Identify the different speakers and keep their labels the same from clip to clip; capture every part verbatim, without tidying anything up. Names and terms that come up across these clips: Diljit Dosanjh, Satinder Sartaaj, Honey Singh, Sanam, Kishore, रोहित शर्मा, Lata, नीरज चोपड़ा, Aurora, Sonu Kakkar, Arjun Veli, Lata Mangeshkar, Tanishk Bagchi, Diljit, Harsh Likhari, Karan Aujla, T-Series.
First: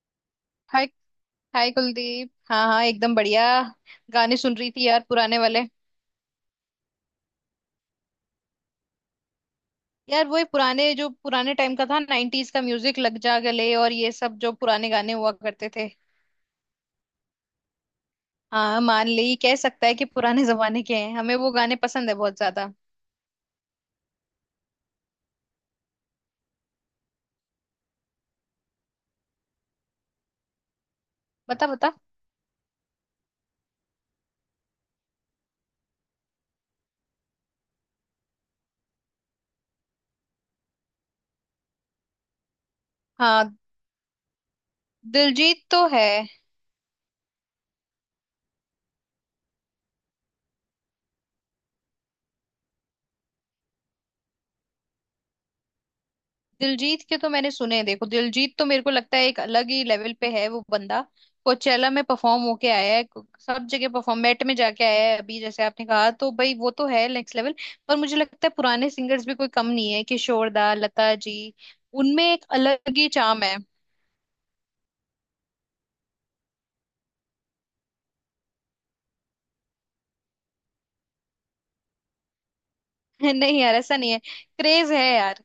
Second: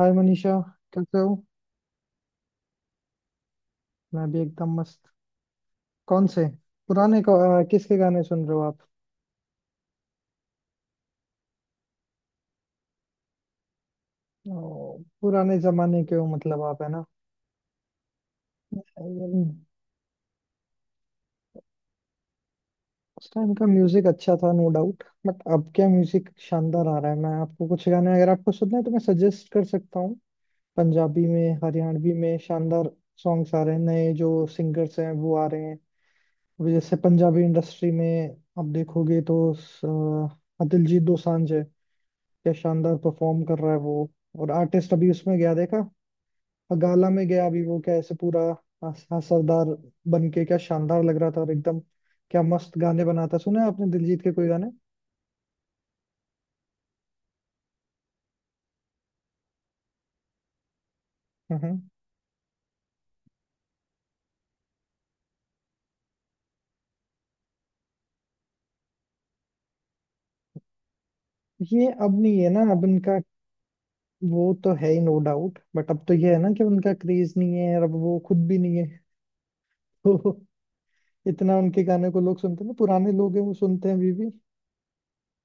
Speaker 1: हाय Manisha.
Speaker 2: Hi.
Speaker 1: कैसे हो?
Speaker 2: Hi Kuldeep, हाँ हाँ एकदम बढ़िया।
Speaker 1: मैं
Speaker 2: गाने
Speaker 1: भी
Speaker 2: सुन रही
Speaker 1: एकदम
Speaker 2: थी
Speaker 1: मस्त।
Speaker 2: यार, पुराने वाले।
Speaker 1: कौन से पुराने को, अ, किसके गाने सुन रहे हो आप?
Speaker 2: यार वो पुराने, जो पुराने टाइम का था, नाइनटीज का म्यूजिक, लग जा गले और ये सब जो पुराने
Speaker 1: ओ,
Speaker 2: गाने हुआ
Speaker 1: पुराने
Speaker 2: करते थे।
Speaker 1: जमाने के हो मतलब आप, है ना?
Speaker 2: हाँ, मान ले, ये कह
Speaker 1: अम,
Speaker 2: सकता है कि पुराने जमाने के हैं। हमें वो गाने पसंद है बहुत ज्यादा।
Speaker 1: उस टाइम का म्यूजिक अच्छा था, नो डाउट, बट अब क्या म्यूजिक शानदार आ रहा है। मैं आपको कुछ गाने, अगर आपको सुनना है तो मैं सजेस्ट कर सकता हूँ। पंजाबी में,
Speaker 2: बता बता।
Speaker 1: हरियाणवी में शानदार सॉन्ग्स आ रहे हैं। नए जो सिंगर्स हैं वो आ रहे हैं। अभी जैसे पंजाबी इंडस्ट्री में आप देखोगे तो स- अ, दिलजीत दोसांझ है। क्या शानदार परफॉर्म
Speaker 2: हाँ,
Speaker 1: कर रहा है वो। और आर्टिस्ट अभी उसमें गया
Speaker 2: दिलजीत
Speaker 1: देखा।
Speaker 2: तो है।
Speaker 1: गाला में गया अभी वो, कैसे पूरा हस- असरदार बन के क्या शानदार लग रहा था, और एकदम क्या मस्त गाने बनाता है। सुना है आपने दिलजीत के कोई गाने?
Speaker 2: दिलजीत के तो मैंने सुने हैं। देखो, दिलजीत तो मेरे को लगता है एक अलग ही लेवल पे है वो बंदा।
Speaker 1: हम्म।
Speaker 2: कोचेला में परफॉर्म होके आया है। सब जगह परफॉर्म मेट में जाके आया है। अभी जैसे आपने कहा, तो भाई वो तो है नेक्स्ट लेवल। पर मुझे लगता है पुराने सिंगर्स भी कोई कम नहीं है, किशोर दा, लता जी।
Speaker 1: ये अब
Speaker 2: उनमें
Speaker 1: नहीं
Speaker 2: एक
Speaker 1: है ना अब
Speaker 2: अलग ही
Speaker 1: इनका।
Speaker 2: चाम है।
Speaker 1: वो तो है ही, नो डाउट, बट अब तो ये है ना कि उनका क्रेज नहीं है, और अब वो खुद भी नहीं है। तो इतना उनके गाने को लोग सुनते हैं ना? पुराने लोग हैं वो
Speaker 2: नहीं यार,
Speaker 1: सुनते हैं
Speaker 2: ऐसा नहीं
Speaker 1: अभी
Speaker 2: है।
Speaker 1: भी।
Speaker 2: क्रेज है यार।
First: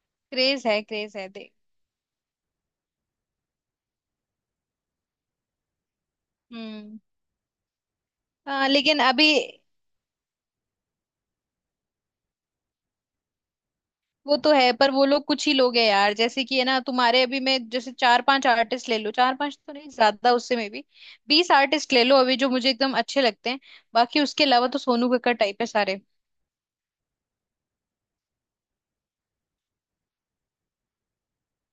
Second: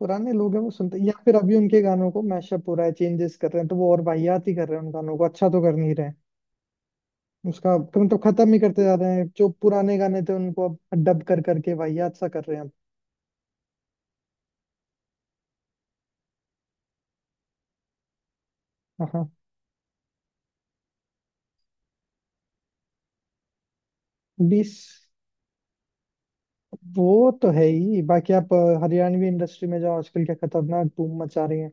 Speaker 1: पुराने लोग हैं
Speaker 2: क्रेज
Speaker 1: वो
Speaker 2: है,
Speaker 1: सुनते हैं, या
Speaker 2: क्रेज है,
Speaker 1: फिर
Speaker 2: देख।
Speaker 1: अभी उनके गानों को मैशअप हो रहा है, चेंजेस कर रहे हैं तो वो और वाहियात ही कर रहे हैं उन गानों को, अच्छा तो कर नहीं रहे।
Speaker 2: हम्म।
Speaker 1: उसका तो मतलब खत्म ही
Speaker 2: हाँ,
Speaker 1: करते जा
Speaker 2: लेकिन
Speaker 1: रहे हैं।
Speaker 2: अभी।
Speaker 1: जो पुराने गाने थे उनको अब डब कर करके वाहियात सा कर रहे हैं अब।
Speaker 2: वो तो है, पर वो लोग कुछ ही लोग हैं यार। जैसे कि है ना, तुम्हारे अभी मैं जैसे चार पांच आर्टिस्ट ले
Speaker 1: हाँ
Speaker 2: लो,
Speaker 1: हाँ।
Speaker 2: चार पांच तो नहीं, ज्यादा उससे में भी। बीस आर्टिस्ट ले लो, अभी जो मुझे एकदम अच्छे लगते हैं। बाकी उसके अलावा
Speaker 1: बीस।
Speaker 2: तो सोनू कक्कड़ टाइप है सारे।
Speaker 1: वो तो है ही। बाकी आप अ, हरियाणवी इंडस्ट्री में जाओ, आजकल क्या खतरनाक धूम मचा रही है।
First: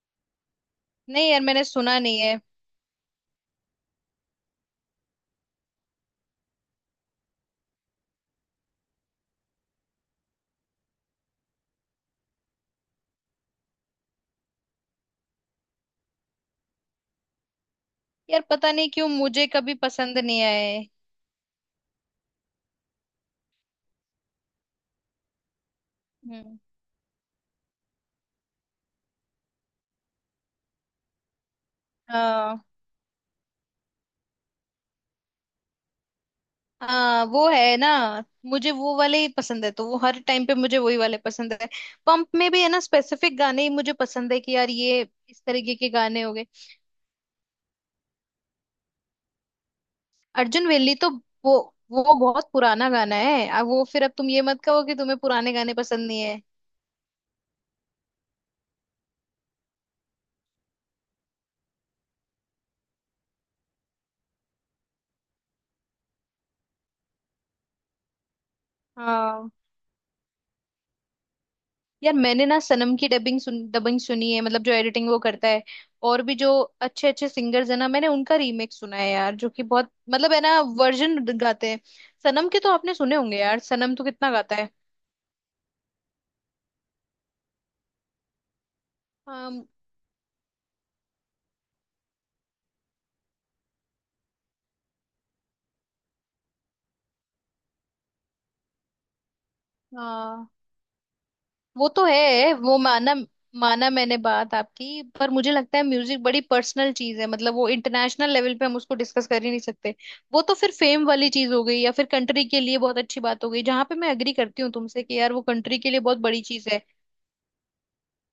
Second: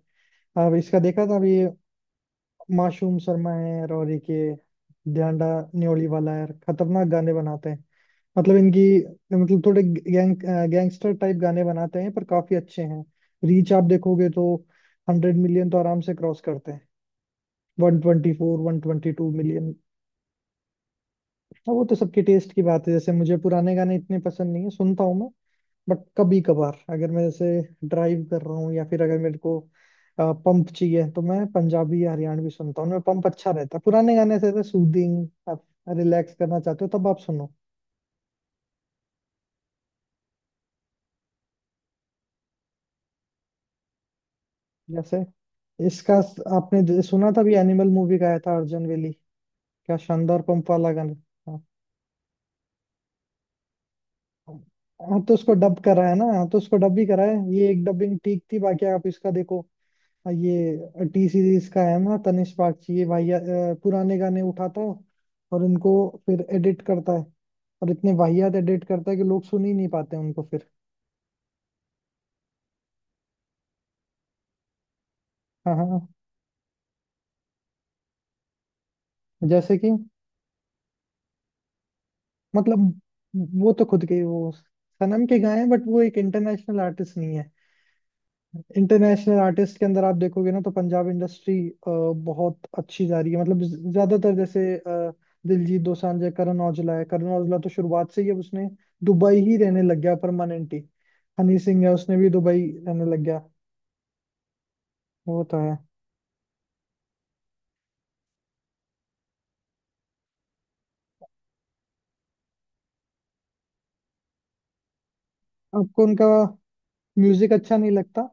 Speaker 1: अब इसका देखा
Speaker 2: नहीं
Speaker 1: था
Speaker 2: यार,
Speaker 1: अभी।
Speaker 2: मैंने सुना नहीं है।
Speaker 1: मासूम शर्मा है, और एक ये ध्यांडा न्योली वाला है, खतरनाक गाने बनाते हैं। मतलब इनकी, मतलब थोड़े गैंग गैंगस्टर टाइप गाने बनाते हैं, पर काफी अच्छे हैं। रीच आप देखोगे तो हंड्रेड मिलियन तो आराम से क्रॉस करते हैं।
Speaker 2: यार
Speaker 1: वन ट्वेंटी फोर,
Speaker 2: पता नहीं क्यों
Speaker 1: वन ट्वेंटी टू
Speaker 2: मुझे कभी
Speaker 1: मिलियन।
Speaker 2: पसंद नहीं आए।
Speaker 1: हाँ, वो तो सबके टेस्ट की बात है, जैसे मुझे पुराने गाने इतने पसंद नहीं है, सुनता हूँ मैं। बट कभी
Speaker 2: हम्म।
Speaker 1: कभार, अगर मैं जैसे ड्राइव कर रहा हूँ, या फिर अगर मेरे को पंप चाहिए तो मैं पंजाबी या हरियाणवी
Speaker 2: हाँ
Speaker 1: सुनता हूँ। उनमें पंप अच्छा रहता है। पुराने गाने से सूदिंग, आप रिलैक्स करना चाहते हो तब आप
Speaker 2: हाँ। वो
Speaker 1: सुनो।
Speaker 2: है ना, मुझे वो वाले ही पसंद है, तो वो हर टाइम पे मुझे वही वाले पसंद है। पंप में भी है ना, स्पेसिफिक गाने ही मुझे पसंद है कि यार, ये
Speaker 1: जैसे
Speaker 2: इस तरीके के
Speaker 1: इसका
Speaker 2: गाने हो
Speaker 1: स-
Speaker 2: गए।
Speaker 1: आपने ज- सुना था भी एनिमल मूवी का, आया था अर्जुन वेली। क्या शानदार
Speaker 2: अर्जुन
Speaker 1: पंप वाला
Speaker 2: वेली तो
Speaker 1: गाना।
Speaker 2: वो
Speaker 1: हाँ।
Speaker 2: वो बहुत पुराना गाना है। अब वो फिर, अब तुम ये मत कहो कि तुम्हें
Speaker 1: हाँ, तो उसको
Speaker 2: पुराने गाने
Speaker 1: डब करा
Speaker 2: पसंद
Speaker 1: है
Speaker 2: नहीं
Speaker 1: ना,
Speaker 2: है।
Speaker 1: हाँ, तो उसको डब भी करा है। ये एक डबिंग ठीक थी। बाकी आप इसका देखो, ये टी सीरीज का है ना, तनिष्क बागची ये वाहिया अ, पुराने गाने उठाता है, और उनको फिर एडिट करता है, और इतने वाहियात एडिट करता है कि लोग
Speaker 2: हाँ
Speaker 1: सुन ही नहीं पाते उनको फिर।
Speaker 2: यार, मैंने ना सनम की डबिंग सुन डबिंग सुनी है, मतलब जो एडिटिंग वो करता है।
Speaker 1: हाँ हाँ हाँ।
Speaker 2: और भी जो अच्छे अच्छे सिंगर्स है ना, मैंने उनका रीमेक सुना है यार, जो कि
Speaker 1: जैसे कि
Speaker 2: बहुत, मतलब है ना, वर्जन गाते हैं। सनम के तो आपने
Speaker 1: मतलब
Speaker 2: सुने होंगे यार,
Speaker 1: वो तो
Speaker 2: सनम तो
Speaker 1: खुद के ही
Speaker 2: कितना
Speaker 1: वो,
Speaker 2: गाता है।
Speaker 1: सनम के गाए हैं, बट वो एक इंटरनेशनल आर्टिस्ट नहीं है। इंटरनेशनल आर्टिस्ट के अंदर आप देखोगे ना, तो पंजाब इंडस्ट्री बहुत अच्छी जा रही है। मतलब ज- ज्यादातर, जैसे अ, दिलजीत दोसांझ है, करण औजला है। करण औजला तो शुरुआत से ही, अब उसने दुबई ही रहने लग गया
Speaker 2: हाँ
Speaker 1: परमानेंटली। हनी सिंह
Speaker 2: वो
Speaker 1: है,
Speaker 2: तो
Speaker 1: उसने भी
Speaker 2: है,
Speaker 1: दुबई
Speaker 2: वो
Speaker 1: रहने
Speaker 2: माना।
Speaker 1: लग गया।
Speaker 2: माना मैंने बात आपकी, पर
Speaker 1: वो
Speaker 2: मुझे
Speaker 1: तो है।
Speaker 2: लगता है म्यूजिक बड़ी पर्सनल चीज है, मतलब वो इंटरनेशनल लेवल पे हम उसको डिस्कस कर ही नहीं सकते। वो तो फिर फेम वाली चीज हो गई, या फिर कंट्री के लिए बहुत अच्छी बात हो गई, जहां पे मैं एग्री करती हूँ तुमसे कि यार वो कंट्री के लिए
Speaker 1: आपको
Speaker 2: बहुत
Speaker 1: उनका
Speaker 2: बड़ी चीज है।
Speaker 1: म्यूजिक अच्छा नहीं लगता?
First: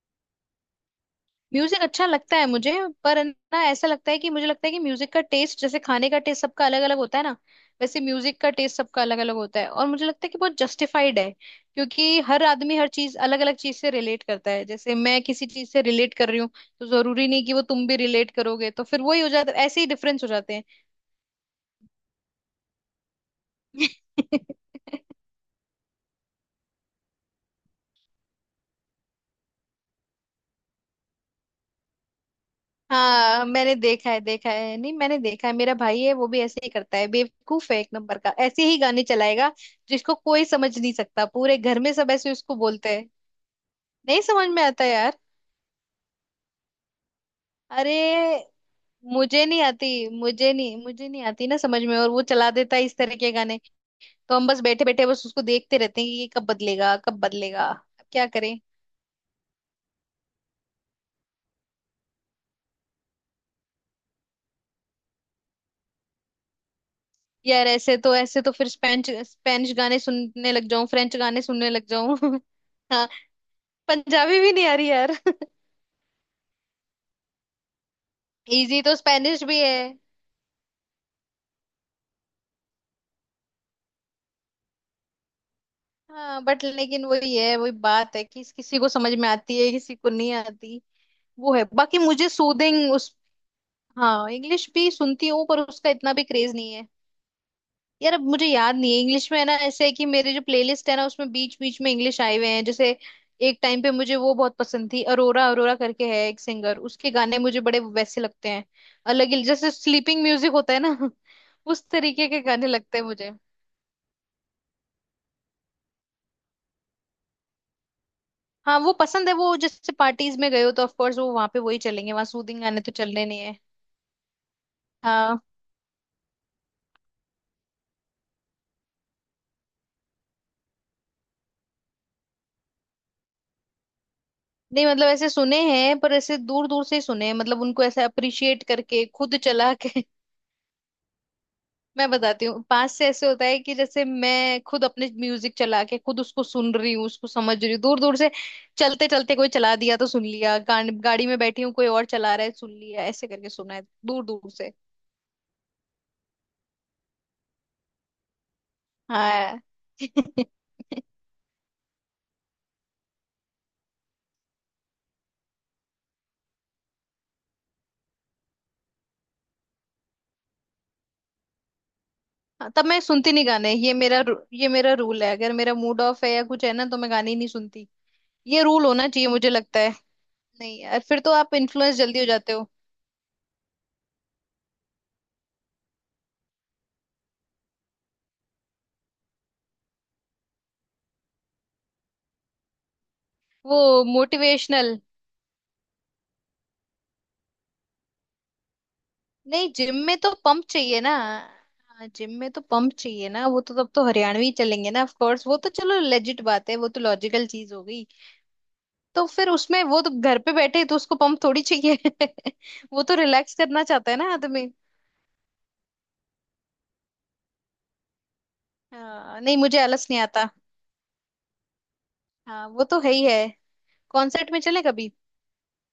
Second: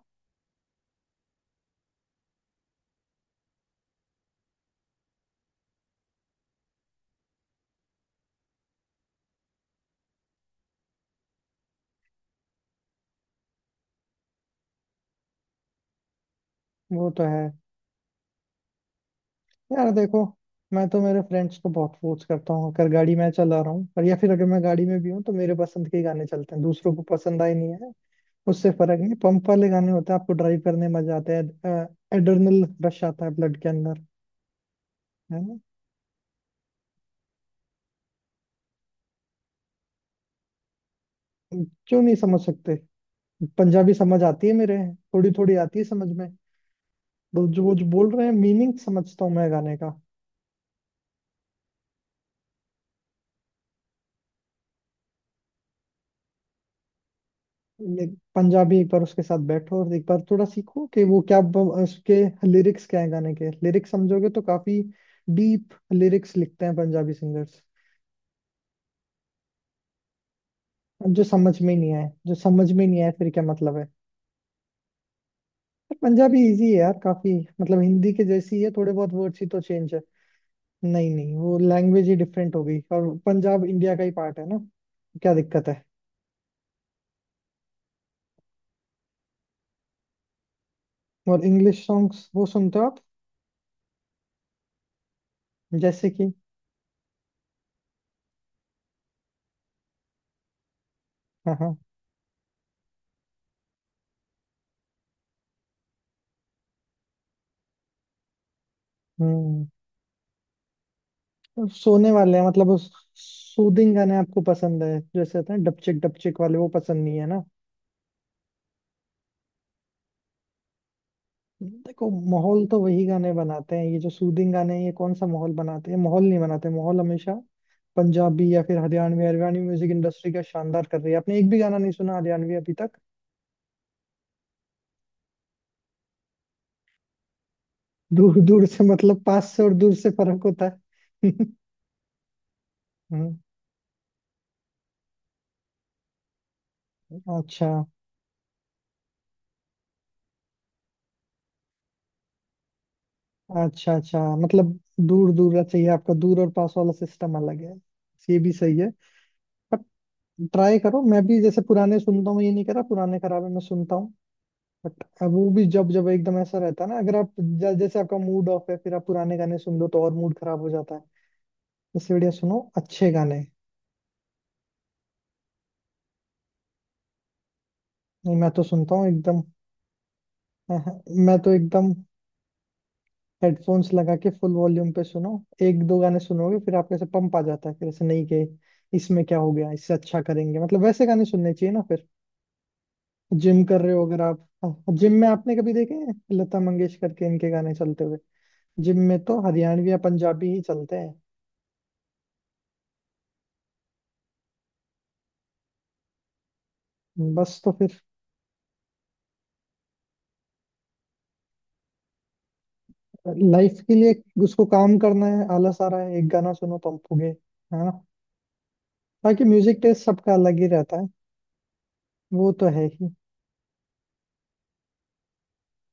Speaker 2: म्यूजिक अच्छा लगता है मुझे। पर है ना, ऐसा लगता है कि, मुझे लगता है कि म्यूजिक का टेस्ट जैसे खाने का टेस्ट सबका अलग अलग होता है ना। वैसे म्यूजिक का टेस्ट सबका अलग अलग होता है, और मुझे लगता है कि बहुत जस्टिफाइड है क्योंकि हर आदमी हर चीज अलग अलग चीज से रिलेट करता है, जैसे मैं किसी चीज से रिलेट कर रही हूँ। तो
Speaker 1: वो तो
Speaker 2: जरूरी नहीं
Speaker 1: है
Speaker 2: कि वो तुम भी रिलेट करोगे, तो फिर वही हो जाता है, ऐसे ही
Speaker 1: यार। देखो,
Speaker 2: डिफरेंस हो जाते
Speaker 1: मैं तो मेरे फ्रेंड्स को बहुत फोर्स करता हूँ, अगर गाड़ी में चला रहा हूँ, और या
Speaker 2: हैं।
Speaker 1: फिर अगर मैं गाड़ी में भी हूँ तो मेरे पसंद के ही गाने चलते हैं, दूसरों को पसंद आए नहीं है। उससे फर्क है, पंप वाले गाने होते हैं, आपको ड्राइव करने में मजा आता है, एड्रेनल रश आता है
Speaker 2: हाँ
Speaker 1: ब्लड के
Speaker 2: मैंने
Speaker 1: अंदर।
Speaker 2: देखा है, देखा है नहीं, मैंने
Speaker 1: है
Speaker 2: देखा है,
Speaker 1: ना?
Speaker 2: मेरा भाई है, वो भी ऐसे ही करता है। बेवकूफ है एक नंबर का, ऐसे ही गाने चलाएगा जिसको कोई समझ नहीं सकता। पूरे घर में
Speaker 1: क्यों
Speaker 2: सब
Speaker 1: नहीं
Speaker 2: ऐसे
Speaker 1: समझ
Speaker 2: उसको
Speaker 1: सकते?
Speaker 2: बोलते हैं।
Speaker 1: पंजाबी
Speaker 2: नहीं
Speaker 1: समझ
Speaker 2: समझ
Speaker 1: आती है
Speaker 2: में
Speaker 1: मेरे।
Speaker 2: आता यार।
Speaker 1: थोड़ी थोड़ी आती है समझ में, तो जो वो जो
Speaker 2: अरे
Speaker 1: बोल रहे हैं मीनिंग समझता हूँ
Speaker 2: मुझे
Speaker 1: मैं
Speaker 2: नहीं
Speaker 1: गाने का।
Speaker 2: आती मुझे नहीं मुझे नहीं आती ना समझ में, और वो चला देता है इस तरह के गाने। तो हम बस बैठे बैठे बस उसको देखते रहते हैं कि ये कब बदलेगा कब बदलेगा,
Speaker 1: ले-
Speaker 2: अब क्या करें।
Speaker 1: पंजाबी, एक बार उसके साथ बैठो और एक बार थोड़ा सीखो, कि वो क्या ब- उसके लिरिक्स क्या है, गाने के लिरिक्स समझोगे तो, काफी डीप लिरिक्स लिखते हैं पंजाबी सिंगर्स।
Speaker 2: यार ऐसे तो ऐसे तो फिर स्पेनिश स्पेनिश गाने सुनने लग जाऊं, फ्रेंच
Speaker 1: जो
Speaker 2: गाने
Speaker 1: समझ
Speaker 2: सुनने
Speaker 1: में ही
Speaker 2: लग
Speaker 1: नहीं आए,
Speaker 2: जाऊं।
Speaker 1: जो समझ में ही नहीं
Speaker 2: हाँ,
Speaker 1: आए, फिर क्या मतलब है?
Speaker 2: पंजाबी भी नहीं आ रही यार।
Speaker 1: पंजाबी इजी है यार, काफी। मतलब हिंदी के जैसी है,
Speaker 2: इजी
Speaker 1: थोड़े
Speaker 2: तो
Speaker 1: बहुत वर्ड्स
Speaker 2: स्पेनिश
Speaker 1: ही
Speaker 2: भी
Speaker 1: तो
Speaker 2: है।
Speaker 1: चेंज है। नहीं नहीं, वो लैंग्वेज ही डिफरेंट हो गई, और पंजाब इंडिया का ही पार्ट है ना, क्या दिक्कत है?
Speaker 2: हाँ बट लेकिन वही है, वही बात है कि किसी को समझ में आती है, किसी को नहीं आती।
Speaker 1: और
Speaker 2: वो है,
Speaker 1: इंग्लिश
Speaker 2: बाकी
Speaker 1: सॉन्ग्स
Speaker 2: मुझे
Speaker 1: वो सुनते हो
Speaker 2: सूदिंग
Speaker 1: आप?
Speaker 2: उस। हाँ, इंग्लिश भी सुनती हूँ, पर उसका
Speaker 1: जैसे
Speaker 2: इतना भी
Speaker 1: कि।
Speaker 2: क्रेज नहीं है। यार अब मुझे याद नहीं है इंग्लिश में, है ना ऐसे है कि मेरे जो प्लेलिस्ट है ना, उसमें
Speaker 1: हाँ
Speaker 2: बीच
Speaker 1: हाँ।
Speaker 2: बीच में इंग्लिश आए हुए हैं, जैसे। एक टाइम पे मुझे वो बहुत पसंद थी, अरोरा अरोरा करके है एक सिंगर, उसके गाने मुझे बड़े वैसे लगते हैं। अलग ही,
Speaker 1: हम्म।
Speaker 2: जैसे स्लीपिंग म्यूजिक होता है ना, उस
Speaker 1: सोने
Speaker 2: तरीके
Speaker 1: वाले
Speaker 2: के
Speaker 1: हैं
Speaker 2: गाने
Speaker 1: मतलब।
Speaker 2: लगते हैं मुझे।
Speaker 1: सूदिंग गाने आपको पसंद है, जैसे होते हैं डपचिक डपचिक वाले वो पसंद नहीं है ना।
Speaker 2: हाँ वो पसंद है, वो जैसे पार्टीज में गए हो तो ऑफ कोर्स वो वहां पे वही
Speaker 1: देखो
Speaker 2: चलेंगे, वहां सूदिंग
Speaker 1: माहौल तो
Speaker 2: गाने तो
Speaker 1: वही
Speaker 2: चलने
Speaker 1: गाने
Speaker 2: नहीं है।
Speaker 1: बनाते हैं, ये जो सूदिंग गाने हैं ये कौन सा
Speaker 2: हाँ
Speaker 1: माहौल बनाते हैं? माहौल नहीं बनाते। माहौल हमेशा पंजाबी या फिर हरियाणवी, हरियाणवी म्यूजिक इंडस्ट्री का शानदार कर रही है। आपने एक भी गाना नहीं सुना हरियाणवी अभी तक?
Speaker 2: नहीं, मतलब ऐसे सुने हैं पर ऐसे दूर दूर से ही सुने हैं, मतलब उनको ऐसे
Speaker 1: दूर
Speaker 2: अप्रिशिएट
Speaker 1: दूर से
Speaker 2: करके
Speaker 1: मतलब?
Speaker 2: खुद
Speaker 1: पास से
Speaker 2: चला
Speaker 1: और दूर
Speaker 2: के।
Speaker 1: से फर्क होता है।
Speaker 2: मैं बताती हूँ, पास से ऐसे
Speaker 1: हम्म।
Speaker 2: होता है कि जैसे मैं खुद अपने म्यूजिक चला के खुद उसको सुन रही हूँ, उसको समझ
Speaker 1: अच्छा।
Speaker 2: रही हूँ। दूर दूर से चलते चलते कोई चला दिया तो सुन लिया, गाड़, गाड़ी में बैठी हूँ कोई और चला रहा है, सुन लिया, ऐसे करके सुना है
Speaker 1: अच्छा अच्छा,
Speaker 2: दूर दूर से।
Speaker 1: मतलब दूर दूर चाहिए आपका, दूर और पास वाला सिस्टम अलग है। ये भी सही है।
Speaker 2: हाँ।
Speaker 1: पर ट्राई करो, मैं भी जैसे पुराने सुनता हूँ, ये नहीं करा पुराने खराबे में सुनता हूँ। बट अब वो भी, जब जब एकदम ऐसा रहता है ना, अगर आप ज- जैसे आपका मूड ऑफ है, फिर आप पुराने गाने सुन लो तो और मूड खराब हो जाता है। इससे बढ़िया सुनो
Speaker 2: हाँ, तब मैं
Speaker 1: अच्छे
Speaker 2: सुनती
Speaker 1: गाने।
Speaker 2: नहीं गाने, ये मेरा रू- ये मेरा रूल है, अगर मेरा मूड ऑफ है या कुछ है ना तो मैं गाने ही नहीं सुनती।
Speaker 1: नहीं, मैं तो
Speaker 2: ये रूल
Speaker 1: सुनता
Speaker 2: होना
Speaker 1: हूँ
Speaker 2: चाहिए,
Speaker 1: एकदम।
Speaker 2: मुझे लगता है। नहीं यार, फिर तो
Speaker 1: मैं तो
Speaker 2: आप
Speaker 1: एकदम
Speaker 2: इन्फ्लुएंस जल्दी हो जाते हो।
Speaker 1: हेडफोन्स लगा के फुल वॉल्यूम पे सुनो। एक दो गाने सुनोगे फिर आपको ऐसे पंप आ जाता है। फिर ऐसे नहीं कि इसमें क्या हो गया, इससे अच्छा करेंगे, मतलब वैसे गाने सुनने चाहिए ना फिर। जिम कर
Speaker 2: वो
Speaker 1: रहे हो अगर आप,
Speaker 2: मोटिवेशनल।
Speaker 1: जिम में आपने कभी देखे हैं लता मंगेशकर के इनके गाने चलते हुए? जिम में तो
Speaker 2: नहीं
Speaker 1: हरियाणवी
Speaker 2: जिम
Speaker 1: या
Speaker 2: में तो
Speaker 1: पंजाबी ही
Speaker 2: पंप चाहिए
Speaker 1: चलते
Speaker 2: ना। हाँ, जिम में तो पंप चाहिए ना, वो तो तब तो हरियाणवी चलेंगे ना, ऑफ कोर्स, वो तो चलो लेजिट बात है, वो तो
Speaker 1: हैं,
Speaker 2: लॉजिकल
Speaker 1: बस। तो
Speaker 2: चीज हो
Speaker 1: फिर
Speaker 2: गई। तो फिर उसमें वो तो घर पे बैठे तो उसको पंप थोड़ी चाहिए। वो तो रिलैक्स
Speaker 1: लाइफ
Speaker 2: करना
Speaker 1: के
Speaker 2: चाहता
Speaker 1: लिए,
Speaker 2: है ना
Speaker 1: उसको
Speaker 2: आदमी।
Speaker 1: काम करना है, आलस आ रहा है, एक गाना सुनो पंप हो गए, है ना?
Speaker 2: हाँ
Speaker 1: बाकी
Speaker 2: नहीं,
Speaker 1: म्यूजिक
Speaker 2: मुझे
Speaker 1: टेस्ट
Speaker 2: आलस नहीं
Speaker 1: सबका
Speaker 2: आता।
Speaker 1: अलग ही रहता है। वो
Speaker 2: हाँ
Speaker 1: तो
Speaker 2: वो
Speaker 1: है
Speaker 2: तो
Speaker 1: ही।
Speaker 2: है ही है। कॉन्सर्ट में चले कभी?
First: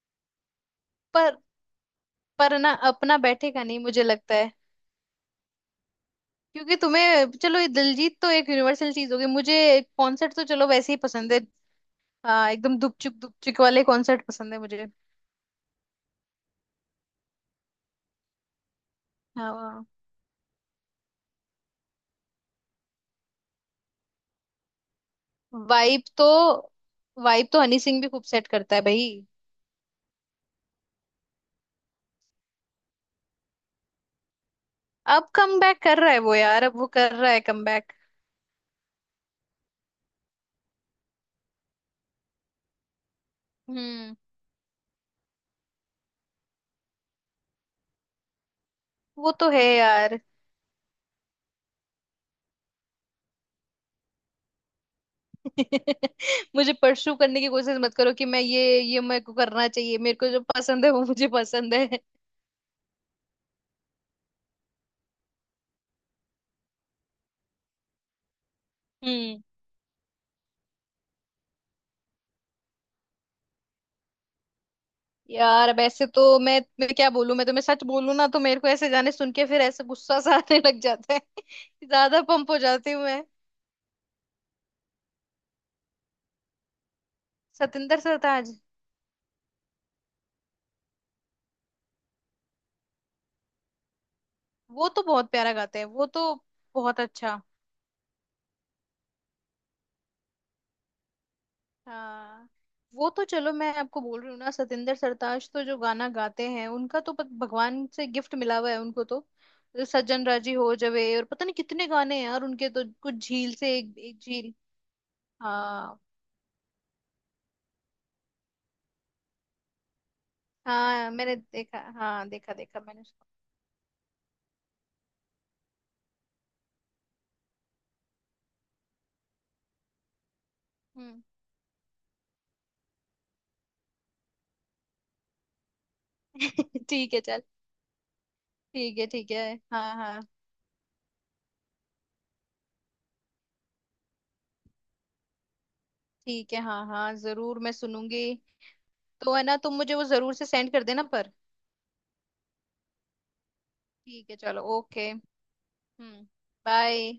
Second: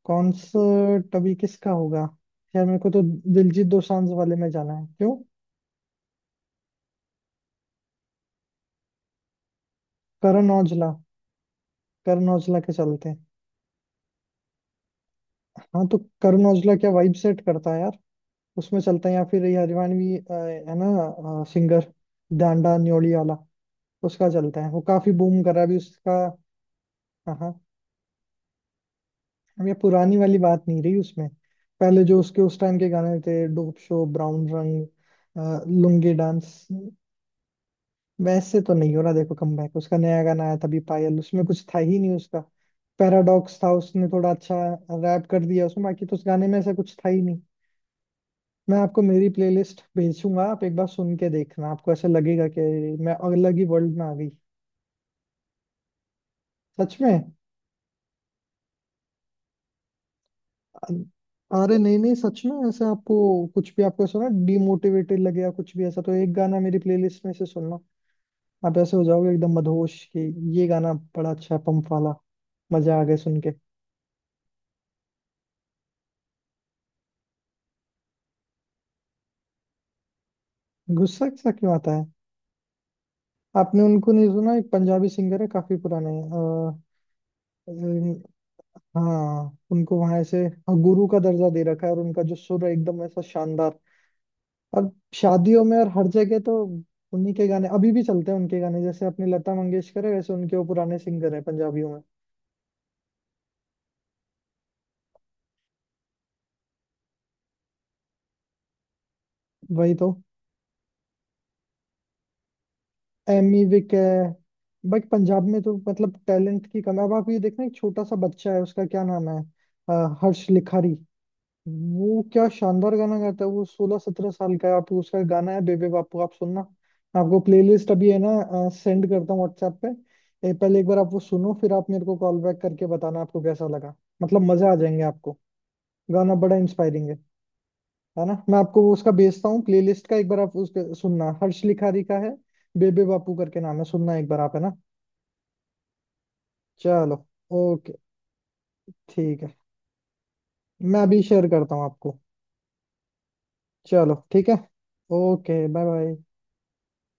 Speaker 1: कॉन्सर्ट अभी
Speaker 2: पर।
Speaker 1: किसका होगा?
Speaker 2: पर
Speaker 1: यार
Speaker 2: ना,
Speaker 1: मेरे को तो
Speaker 2: अपना बैठेगा
Speaker 1: दिलजीत
Speaker 2: नहीं मुझे
Speaker 1: दोसांझ वाले
Speaker 2: लगता
Speaker 1: में
Speaker 2: है।
Speaker 1: जाना है। क्यों?
Speaker 2: क्योंकि तुम्हें चलो, ये दिलजीत तो एक यूनिवर्सल चीज होगी, मुझे कॉन्सर्ट तो
Speaker 1: करण
Speaker 2: चलो
Speaker 1: औजला,
Speaker 2: वैसे ही पसंद है।
Speaker 1: करण
Speaker 2: आ,
Speaker 1: औजला के
Speaker 2: एकदम
Speaker 1: चलते
Speaker 2: दुपचुक
Speaker 1: हैं।
Speaker 2: दुपचुक वाले कॉन्सर्ट पसंद है मुझे।
Speaker 1: हाँ, तो करण औजला क्या वाइब सेट करता है यार, उसमें चलते हैं। या फिर ये
Speaker 2: हाँ,
Speaker 1: हरिवाणवी अ, है ना सिंगर, डांडा न्योली वाला, उसका चलता है। वो काफी बूम कर रहा है अभी
Speaker 2: वाइब
Speaker 1: उसका।
Speaker 2: तो
Speaker 1: हाँ
Speaker 2: वाइब तो
Speaker 1: हाँ।
Speaker 2: हनी सिंह भी खूब सेट करता है भाई।
Speaker 1: अब ये पुरानी वाली बात नहीं रही उसमें। पहले जो उसके उस टाइम के गाने थे, डोप शो, ब्राउन रंग,
Speaker 2: अब कम
Speaker 1: अ,
Speaker 2: बैक कर रहा
Speaker 1: लुंगी
Speaker 2: है वो यार,
Speaker 1: डांस।
Speaker 2: अब वो कर रहा है कम बैक।
Speaker 1: वैसे तो नहीं हो रहा देखो कमबैक उसका। नया गाना आया था अभी पायल, उसमें कुछ था ही नहीं उसका। पैराडॉक्स था, उसने
Speaker 2: हम्म।
Speaker 1: थोड़ा अच्छा रैप कर दिया उसमें, बाकी तो उस गाने में ऐसा कुछ था ही नहीं। मैं आपको मेरी
Speaker 2: वो तो है
Speaker 1: प्लेलिस्ट
Speaker 2: यार।
Speaker 1: भेजूंगा, आप एक बार सुन के देखना, आपको ऐसा लगेगा कि मैं अलग ही वर्ल्ड में आ गई।
Speaker 2: मुझे
Speaker 1: सच
Speaker 2: परसू
Speaker 1: में।
Speaker 2: करने की कोशिश मत करो कि मैं ये ये मेरे को करना चाहिए, मेरे को जो पसंद है वो मुझे पसंद
Speaker 1: अरे नहीं
Speaker 2: है।
Speaker 1: नहीं, सच में, ऐसे आपको कुछ भी, आपको सुना डिमोटिवेटेड लगे या कुछ भी ऐसा, तो एक गाना मेरी प्लेलिस्ट में से सुनना, आप ऐसे हो जाओगे
Speaker 2: हम्म।
Speaker 1: एकदम मदहोश, कि ये गाना बड़ा अच्छा है, पंप वाला, मजा आ गया सुन के।
Speaker 2: यार वैसे तो मैं मैं क्या बोलूं, मैं तुम्हें सच बोलूं ना तो मेरे को ऐसे गाने सुन के फिर ऐसे गुस्सा सा आने लग जाता है।
Speaker 1: गुस्सा सा क्यों आता है?
Speaker 2: ज्यादा पंप हो जाती हूँ मैं।
Speaker 1: आपने उनको नहीं सुना एक पंजाबी सिंगर है, काफी पुराने अ,
Speaker 2: सतिंदर
Speaker 1: अ,
Speaker 2: सरताज।
Speaker 1: हाँ, उनको वहां ऐसे गुरु का दर्जा दे रखा है, और उनका जो सुर है एकदम ऐसा शानदार।
Speaker 2: वो
Speaker 1: अब
Speaker 2: तो बहुत प्यारा
Speaker 1: शादियों में
Speaker 2: गाते हैं
Speaker 1: और
Speaker 2: वो
Speaker 1: हर
Speaker 2: तो।
Speaker 1: जगह तो
Speaker 2: बहुत
Speaker 1: उन्हीं
Speaker 2: अच्छा।
Speaker 1: के गाने अभी भी चलते हैं, उनके गाने। जैसे अपनी लता मंगेशकर है वैसे उनके वो पुराने सिंगर है पंजाबियों में।
Speaker 2: हाँ वो तो चलो, मैं आपको बोल रही हूँ ना, सतिंदर सरताज तो जो गाना गाते हैं उनका तो पत- भगवान से गिफ्ट मिला हुआ है उनको तो। जो
Speaker 1: वही तो।
Speaker 2: सज्जन राजी हो जवे, और पता नहीं कितने गाने हैं यार उनके तो, कुछ झील
Speaker 1: एमी
Speaker 2: से,
Speaker 1: विक
Speaker 2: एक
Speaker 1: है,
Speaker 2: एक झील।
Speaker 1: बट पंजाब में तो
Speaker 2: हाँ
Speaker 1: मतलब टैलेंट की कमी। अब आप ये देखना एक छोटा सा बच्चा है, उसका क्या नाम है, अ, हर्ष लिखारी।
Speaker 2: हाँ, मैंने देखा,
Speaker 1: वो
Speaker 2: हाँ,
Speaker 1: क्या
Speaker 2: देखा देखा
Speaker 1: शानदार
Speaker 2: मैंने
Speaker 1: गाना
Speaker 2: उसको।
Speaker 1: गाता है। वो सोलह सत्रह साल का है। आप उसका गाना है बेबे बापू, आप सुनना। मैं आपको प्लेलिस्ट अभी है ना सेंड करता हूँ व्हाट्सएप पे। ए, पहले एक बार आप वो
Speaker 2: हम्म।
Speaker 1: सुनो, फिर आप मेरे को कॉल बैक करके बताना आपको कैसा लगा। मतलब मजे आ जाएंगे आपको, गाना बड़ा इंस्पायरिंग
Speaker 2: ठीक
Speaker 1: है
Speaker 2: है चल।
Speaker 1: है ना? मैं आपको वो
Speaker 2: ठीक है,
Speaker 1: उसका
Speaker 2: ठीक
Speaker 1: भेजता
Speaker 2: है,
Speaker 1: हूँ
Speaker 2: हाँ
Speaker 1: प्लेलिस्ट का,
Speaker 2: हाँ।
Speaker 1: एक बार आप उसका सुनना, हर्ष लिखारी का है। बेबे बापू करके नाम है, सुनना एक बार आप, है ना?
Speaker 2: ठीक है, हाँ हाँ,
Speaker 1: चलो।
Speaker 2: जरूर मैं
Speaker 1: ओके।
Speaker 2: सुनूंगी। तो
Speaker 1: ठीक
Speaker 2: है
Speaker 1: है।
Speaker 2: ना, तुम मुझे वो जरूर से सेंड कर
Speaker 1: मैं
Speaker 2: देना,
Speaker 1: अभी
Speaker 2: पर।
Speaker 1: शेयर करता हूँ आपको। चलो
Speaker 2: ठीक है,
Speaker 1: ठीक है।
Speaker 2: चलो okay.
Speaker 1: Okay bye bye.
Speaker 2: Hmm. Bye.